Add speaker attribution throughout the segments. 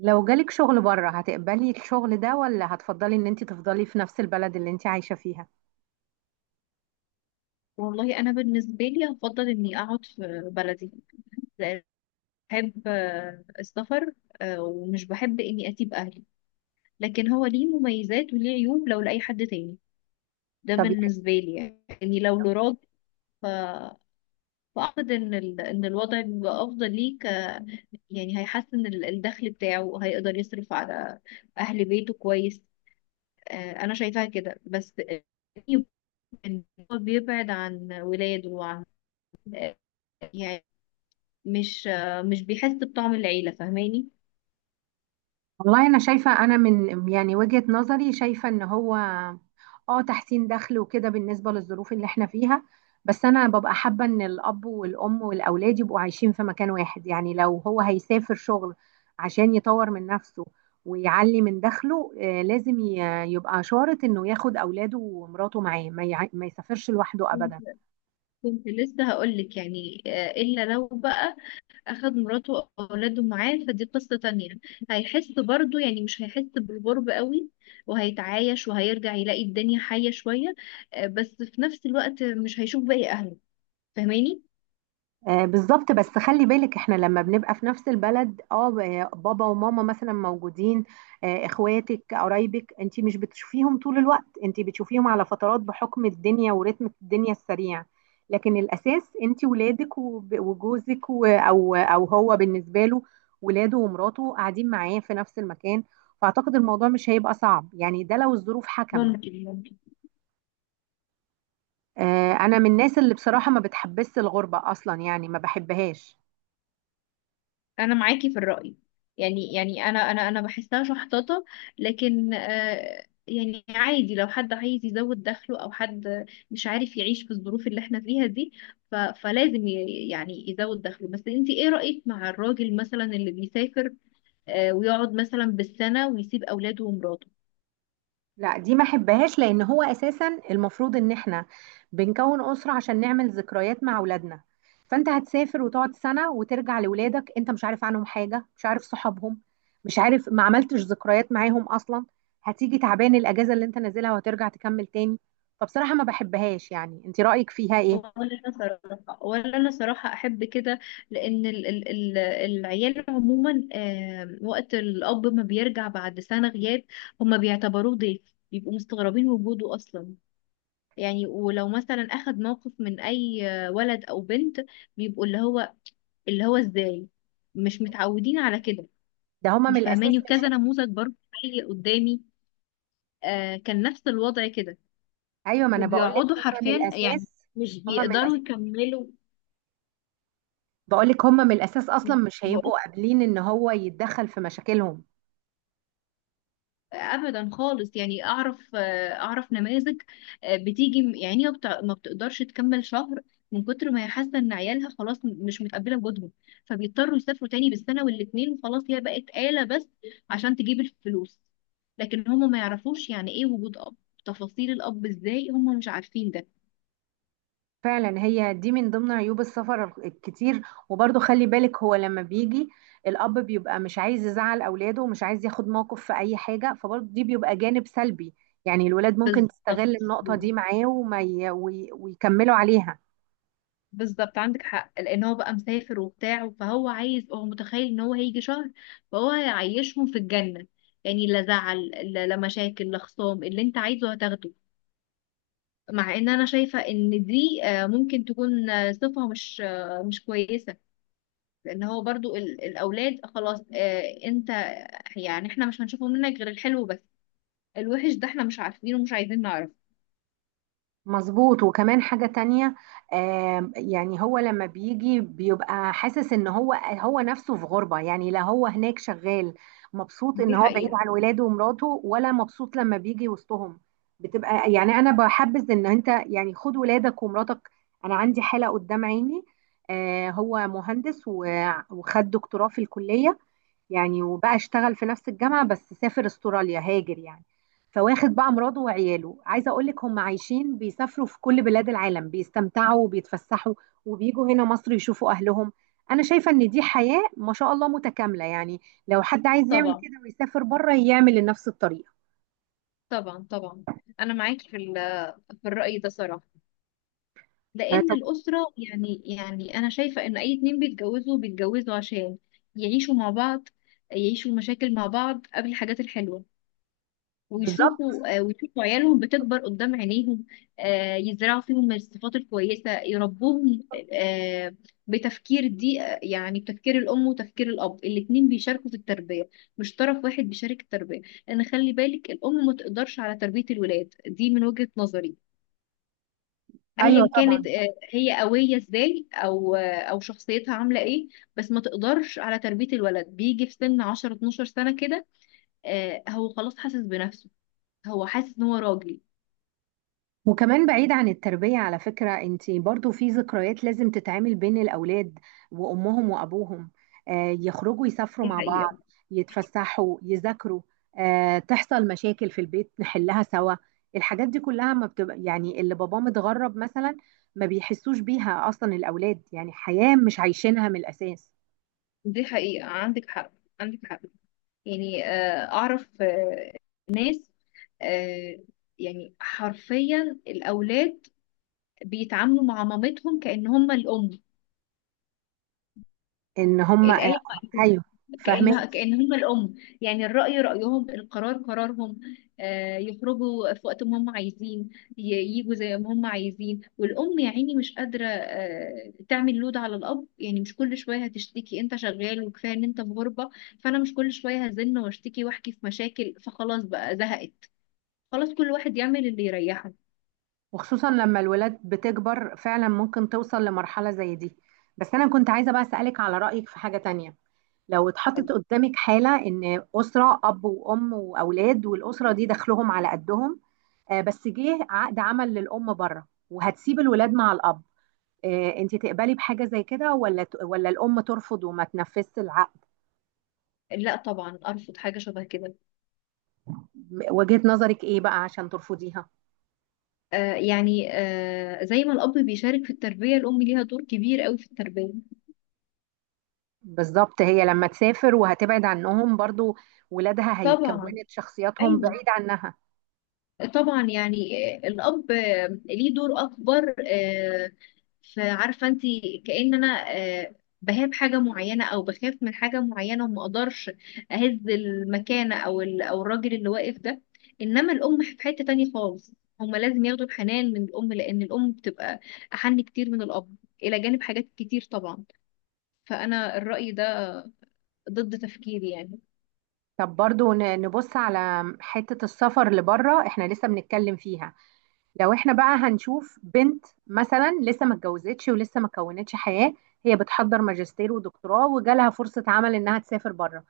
Speaker 1: لو جالك شغل بره هتقبلي الشغل ده، ولا هتفضلي ان انت تفضلي في نفس البلد اللي انت عايشة فيها؟
Speaker 2: والله انا بالنسبه لي هفضل اني اقعد في بلدي، لأن بحب السفر. ومش بحب اني اسيب اهلي، لكن هو ليه مميزات وليه عيوب لو لاي حد تاني. ده
Speaker 1: طب، يعني
Speaker 2: بالنسبه لي يعني لو لراجل. ف... فاعتقد ان ان الوضع بيبقى افضل ليك، يعني هيحسن الدخل بتاعه، هيقدر يصرف على اهل بيته كويس. انا شايفاها كده، بس إن هو بيبعد عن ولاده وعن، يعني مش مش بيحس بطعم العيلة، فاهماني؟
Speaker 1: والله انا شايفة، انا من يعني وجهة نظري شايفة ان هو اه تحسين دخل وكده بالنسبة للظروف اللي احنا فيها، بس انا ببقى حابة ان الاب والام والاولاد يبقوا عايشين في مكان واحد، يعني لو هو هيسافر شغل عشان يطور من نفسه ويعلي من دخله، لازم يبقى شارط انه ياخد اولاده ومراته معاه، ما يسافرش لوحده
Speaker 2: كنت
Speaker 1: ابدا.
Speaker 2: كنت لسه هقولك يعني، إلا لو بقى أخد مراته أو أولاده معاه، فدي قصة تانية. هيحس برضو يعني مش هيحس بالغرب قوي، وهيتعايش وهيرجع يلاقي الدنيا حية شوية. بس في نفس الوقت مش هيشوف باقي أهله، فاهماني؟
Speaker 1: بالظبط، بس خلي بالك احنا لما بنبقى في نفس البلد، بابا وماما مثلا موجودين، اخواتك، قرايبك، انت مش بتشوفيهم طول الوقت، انت بتشوفيهم على فترات بحكم الدنيا ورتم الدنيا السريع، لكن الاساس انت ولادك وجوزك او هو بالنسبه له ولاده ومراته قاعدين معاه في نفس المكان، فاعتقد الموضوع مش هيبقى صعب، يعني ده لو الظروف حكمت.
Speaker 2: ممكن.
Speaker 1: انا من الناس اللي بصراحه ما بتحبس الغربه اصلا، يعني ما بحبهاش.
Speaker 2: انا معاكي في الرأي. يعني انا بحسها شحططة. لكن يعني عادي لو حد عايز يزود دخله، او حد مش عارف يعيش في الظروف اللي احنا فيها دي، يعني يزود دخله. بس انتي ايه رأيك مع الراجل مثلا اللي بيسافر ويقعد مثلا بالسنة ويسيب اولاده ومراته؟
Speaker 1: لا، دي ما احبهاش، لان هو اساسا المفروض ان احنا بنكون اسره عشان نعمل ذكريات مع اولادنا، فانت هتسافر وتقعد سنه وترجع لاولادك انت مش عارف عنهم حاجه، مش عارف صحابهم، مش عارف، ما عملتش ذكريات معاهم اصلا، هتيجي تعبان الاجازه اللي انت نازلها وهترجع تكمل تاني. فبصراحه ما بحبهاش، يعني انت رايك فيها ايه؟
Speaker 2: ولا، انا صراحه، ولا انا صراحه احب كده. لان ال العيال عموما، وقت الاب ما بيرجع بعد سنه غياب، هما بيعتبروه ضيف، بيبقوا مستغربين وجوده اصلا. يعني ولو مثلا اخد موقف من اي ولد او بنت، بيبقوا اللي هو، اللي هو ازاي؟ مش متعودين على كده.
Speaker 1: ده هما
Speaker 2: انت
Speaker 1: من
Speaker 2: فاهماني؟
Speaker 1: الاساس مش،
Speaker 2: وكذا نموذج برضه حي قدامي. كان نفس الوضع كده.
Speaker 1: ايوه ما انا بقول لك
Speaker 2: وبيقعدوا
Speaker 1: هما من
Speaker 2: حرفيا يعني
Speaker 1: الاساس،
Speaker 2: مش
Speaker 1: هما من
Speaker 2: بيقدروا
Speaker 1: الاساس،
Speaker 2: يكملوا.
Speaker 1: بقول لك هما من الاساس اصلا مش هيبقوا قابلين ان هو يتدخل في مشاكلهم.
Speaker 2: ابدا خالص. يعني اعرف، اعرف نماذج، بتيجي ما بتقدرش تكمل شهر، من كتر ما هي حاسه ان عيالها خلاص مش متقبله وجودهم. فبيضطروا يسافروا تاني بالسنه والاتنين، وخلاص هي بقت آلة بس عشان تجيب الفلوس. لكن هما ما يعرفوش يعني ايه وجود اب، تفاصيل الاب ازاي، هما مش عارفين ده.
Speaker 1: فعلا هي دي من ضمن عيوب السفر الكتير، وبرضه خلي بالك هو لما بيجي الأب بيبقى مش عايز يزعل أولاده ومش عايز ياخد موقف في أي حاجة، فبرضه دي بيبقى جانب سلبي، يعني الولاد ممكن
Speaker 2: بالظبط.
Speaker 1: تستغل النقطة دي معاه، ويكملوا عليها.
Speaker 2: بالظبط، عندك حق. لان هو بقى مسافر وبتاع، فهو عايز، هو متخيل ان هو هيجي شهر فهو هيعيشهم في الجنة. يعني لا زعل، لا لا مشاكل، لا خصام، اللي انت عايزه هتاخده. مع ان انا شايفة ان دي، ممكن تكون صفة مش مش كويسة. لان هو برضو الاولاد خلاص، انت يعني احنا مش هنشوفه منك غير الحلو بس. الوحش ده احنا مش عارفينه ومش عايزين نعرفه.
Speaker 1: مظبوط، وكمان حاجة تانية. يعني هو لما بيجي بيبقى حاسس ان هو نفسه في غربة، يعني لا هو هناك شغال مبسوط ان
Speaker 2: دي
Speaker 1: هو بعيد
Speaker 2: حقيقة.
Speaker 1: عن ولاده ومراته، ولا مبسوط لما بيجي وسطهم، بتبقى يعني انا بحبذ ان انت يعني خد ولادك ومراتك. انا عندي حالة قدام عيني، هو مهندس وخد دكتوراه في الكلية، يعني وبقى اشتغل في نفس الجامعة، بس سافر استراليا، هاجر يعني، فواخد بقى مراته وعياله، عايزة اقول لك هم عايشين بيسافروا في كل بلاد العالم، بيستمتعوا وبيتفسحوا وبيجوا هنا مصر يشوفوا اهلهم. انا شايفة ان دي حياة ما شاء الله متكاملة، يعني لو حد عايز يعمل
Speaker 2: طبعا.
Speaker 1: كده ويسافر بره يعمل لنفس الطريقة.
Speaker 2: طبعا. انا معاكي في في الرأي ده صراحة. لان
Speaker 1: طب.
Speaker 2: الاسره، يعني انا شايفه ان اي اتنين بيتجوزوا، بيتجوزوا عشان يعيشوا مع بعض، يعيشوا المشاكل مع بعض قبل الحاجات الحلوه،
Speaker 1: بالظبط.
Speaker 2: ويشوفوا، ويشوفوا عيالهم بتكبر قدام عينيهم. يزرعوا فيهم الصفات الكويسه، يربوهم. آه، بتفكير دي، يعني بتفكير الام وتفكير الاب، الاتنين بيشاركوا في التربيه، مش طرف واحد بيشارك التربيه. لان خلي بالك، الام ما تقدرش على تربيه الولاد دي، من وجهه نظري،
Speaker 1: ايوه
Speaker 2: ايا
Speaker 1: طبعا.
Speaker 2: كانت، هي قويه ازاي او او شخصيتها عامله ايه. بس ما تقدرش على تربيه الولد، بيجي في سن 10 12 سنه كده. هو خلاص حاسس بنفسه، هو حاسس ان هو راجل.
Speaker 1: وكمان بعيد عن التربية، على فكرة انتي برضو في ذكريات لازم تتعمل بين الأولاد وأمهم وأبوهم، يخرجوا يسافروا
Speaker 2: دي
Speaker 1: مع
Speaker 2: حقيقه.
Speaker 1: بعض، يتفسحوا، يذاكروا، تحصل مشاكل في البيت نحلها سوا، الحاجات دي كلها ما بتبقى، يعني اللي باباه متغرب مثلا ما بيحسوش بيها أصلا الأولاد، يعني حياة مش عايشينها من الأساس.
Speaker 2: دي حقيقه. عندك حق. عندك حق. يعني اعرف ناس، آه، يعني حرفيا الاولاد بيتعاملوا مع مامتهم كأن هم الام.
Speaker 1: إن هم آه،
Speaker 2: الآية،
Speaker 1: أيوه، فاهمة.
Speaker 2: كأنها كأنهم الأم. يعني الرأي رأيهم، القرار قرارهم. يخرجوا في وقت ما هم عايزين، يجوا زي ما هم عايزين. والأم يا عيني مش قادرة تعمل لود على الأب، يعني مش كل شوية هتشتكي أنت شغال، وكفاية إن أنت في غربة. فأنا مش كل شوية هزن واشتكي وأحكي في مشاكل، فخلاص بقى زهقت، خلاص كل واحد يعمل اللي يريحه.
Speaker 1: وخصوصا لما الولاد بتكبر فعلا ممكن توصل لمرحلة زي دي، بس أنا كنت عايزة بقى أسألك على رأيك في حاجة تانية، لو اتحطت قدامك حالة إن أسرة أب وأم وأولاد، والأسرة دي دخلهم على قدهم، بس جه عقد عمل للأم بره، وهتسيب الولاد مع الأب، أنت تقبلي بحاجة زي كده، ولا الأم ترفض وما تنفذش العقد؟
Speaker 2: لا طبعا أرفض حاجة شبه كده.
Speaker 1: وجهة نظرك إيه بقى عشان ترفضيها؟
Speaker 2: يعني زي ما الأب بيشارك في التربية، الأم ليها دور كبير قوي في التربية.
Speaker 1: بالظبط، هي لما تسافر وهتبعد عنهم برضو ولادها
Speaker 2: طبعا.
Speaker 1: هيكونت شخصياتهم
Speaker 2: أيوه.
Speaker 1: بعيد عنها.
Speaker 2: طبعا يعني، الأب ليه دور أكبر. فعارفة أنت، كأن أنا بهاب حاجة معينة أو بخاف من حاجة معينة، وما أقدرش أهز المكانة أو أو الراجل اللي واقف ده. إنما الأم في حتة تانية خالص. هما لازم ياخدوا الحنان من الأم، لأن الأم بتبقى أحن كتير من الأب، إلى جانب حاجات كتير طبعا. فأنا الرأي ده ضد تفكيري يعني.
Speaker 1: طب برضو نبص على حتة السفر لبره، احنا لسه بنتكلم فيها، لو احنا بقى هنشوف بنت مثلا لسه ما اتجوزتش ولسه ما كونتش حياة، هي بتحضر ماجستير ودكتوراه وجالها فرصة عمل انها تسافر بره،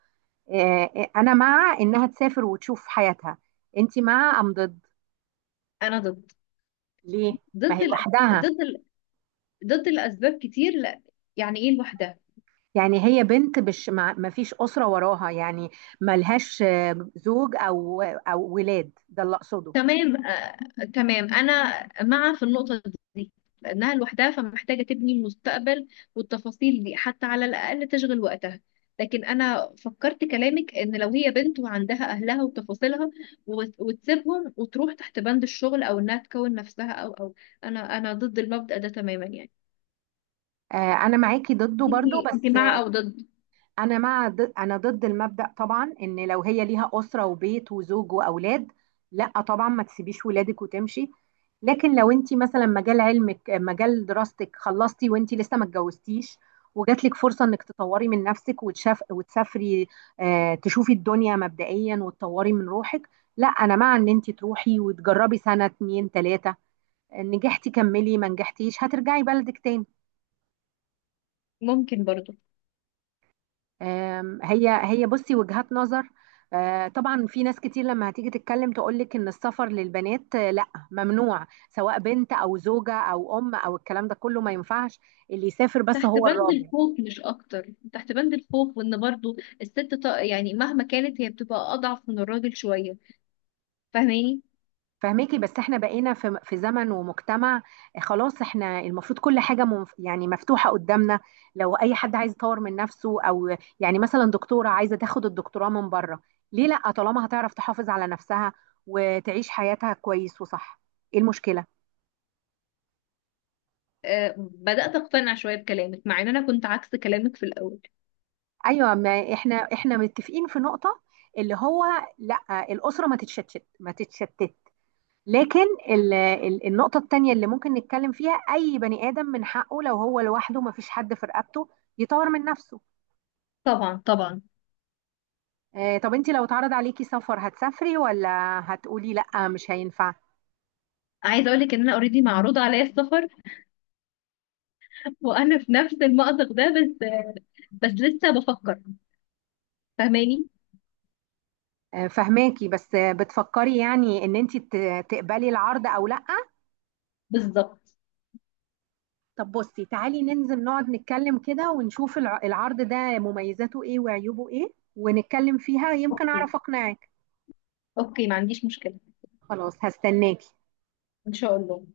Speaker 1: انا مع انها تسافر وتشوف حياتها. انت مع ام ضد؟
Speaker 2: انا ضد.
Speaker 1: ليه؟ ما هي
Speaker 2: ضد الأ...
Speaker 1: لوحدها،
Speaker 2: ضد ال... ضد الاسباب كتير، لا. يعني ايه لوحدها؟
Speaker 1: يعني هي بنت، مش، ما فيش أسرة وراها، يعني ملهاش زوج او ولاد، ده اللي اقصده.
Speaker 2: تمام آه... تمام، انا مع في النقطة دي، لانها لوحدها فمحتاجة تبني المستقبل، والتفاصيل دي حتى على الاقل تشغل وقتها. لكن انا فكرت كلامك، ان لو هي بنت وعندها اهلها وتفاصيلها، وتسيبهم وتروح تحت بند الشغل او انها تكون نفسها او او، انا ضد المبدأ ده تماما يعني.
Speaker 1: آه، انا معاكي ضده
Speaker 2: انت
Speaker 1: برضو،
Speaker 2: انت
Speaker 1: بس
Speaker 2: مع او ضد؟
Speaker 1: انا مع ضد، انا ضد المبدأ طبعا، ان لو هي ليها اسره وبيت وزوج واولاد، لا طبعا ما تسيبيش ولادك وتمشي، لكن لو انت مثلا مجال علمك مجال دراستك خلصتي وانت لسه ما اتجوزتيش، وجات لك فرصه انك تطوري من نفسك وتشاف وتسافري، تشوفي الدنيا مبدئيا وتطوري من روحك، لا انا مع ان انت تروحي وتجربي سنه اتنين تلاته، نجحتي كملي، ما نجحتيش هترجعي بلدك تاني.
Speaker 2: ممكن برضو.
Speaker 1: هي بصي، وجهات نظر، طبعا في ناس كتير لما هتيجي تتكلم تقولك ان السفر للبنات لا، ممنوع، سواء بنت او زوجة او ام، او الكلام ده كله ما ينفعش، اللي يسافر بس
Speaker 2: تحت
Speaker 1: هو
Speaker 2: بند
Speaker 1: الراجل.
Speaker 2: الخوف مش اكتر، تحت بند الخوف، وان برضو الست يعني مهما كانت هي بتبقى اضعف من الراجل شوية، فاهماني؟
Speaker 1: فهماكي، بس احنا بقينا في زمن ومجتمع، خلاص احنا المفروض كل حاجة يعني مفتوحة قدامنا، لو اي حد عايز يطور من نفسه او، يعني مثلا دكتورة عايزة تاخد الدكتوراه من بره، ليه لا؟ طالما هتعرف تحافظ على نفسها وتعيش حياتها كويس وصح، ايه المشكلة؟
Speaker 2: آه، بدأت اقتنع شوية بكلامك، مع ان انا كنت عكس كلامك في الاول.
Speaker 1: ايوه، ما احنا متفقين في نقطه، اللي هو لا، الاسره ما تتشتت ما تتشتت، لكن ال النقطه التانيه اللي ممكن نتكلم فيها، اي بني ادم من حقه لو هو لوحده ما فيش حد في رقبته يطور من نفسه.
Speaker 2: طبعا. طبعا.
Speaker 1: طب انت لو اتعرض عليكي سفر هتسافري، ولا هتقولي لا مش هينفع؟
Speaker 2: عايزة اقول لك ان انا اوريدي معروض عليا السفر، وانا في نفس المأزق ده، بس بس لسه بفكر، فاهماني؟
Speaker 1: فهماكي، بس بتفكري يعني ان انت تقبلي العرض او لا؟
Speaker 2: بالظبط.
Speaker 1: طب بصي، تعالي ننزل نقعد نتكلم كده ونشوف العرض ده، مميزاته ايه وعيوبه ايه، ونتكلم فيها يمكن
Speaker 2: اوكي.
Speaker 1: اعرف اقنعك.
Speaker 2: اوكي ما عنديش مشكلة.
Speaker 1: خلاص، هستناكي.
Speaker 2: ان شاء الله.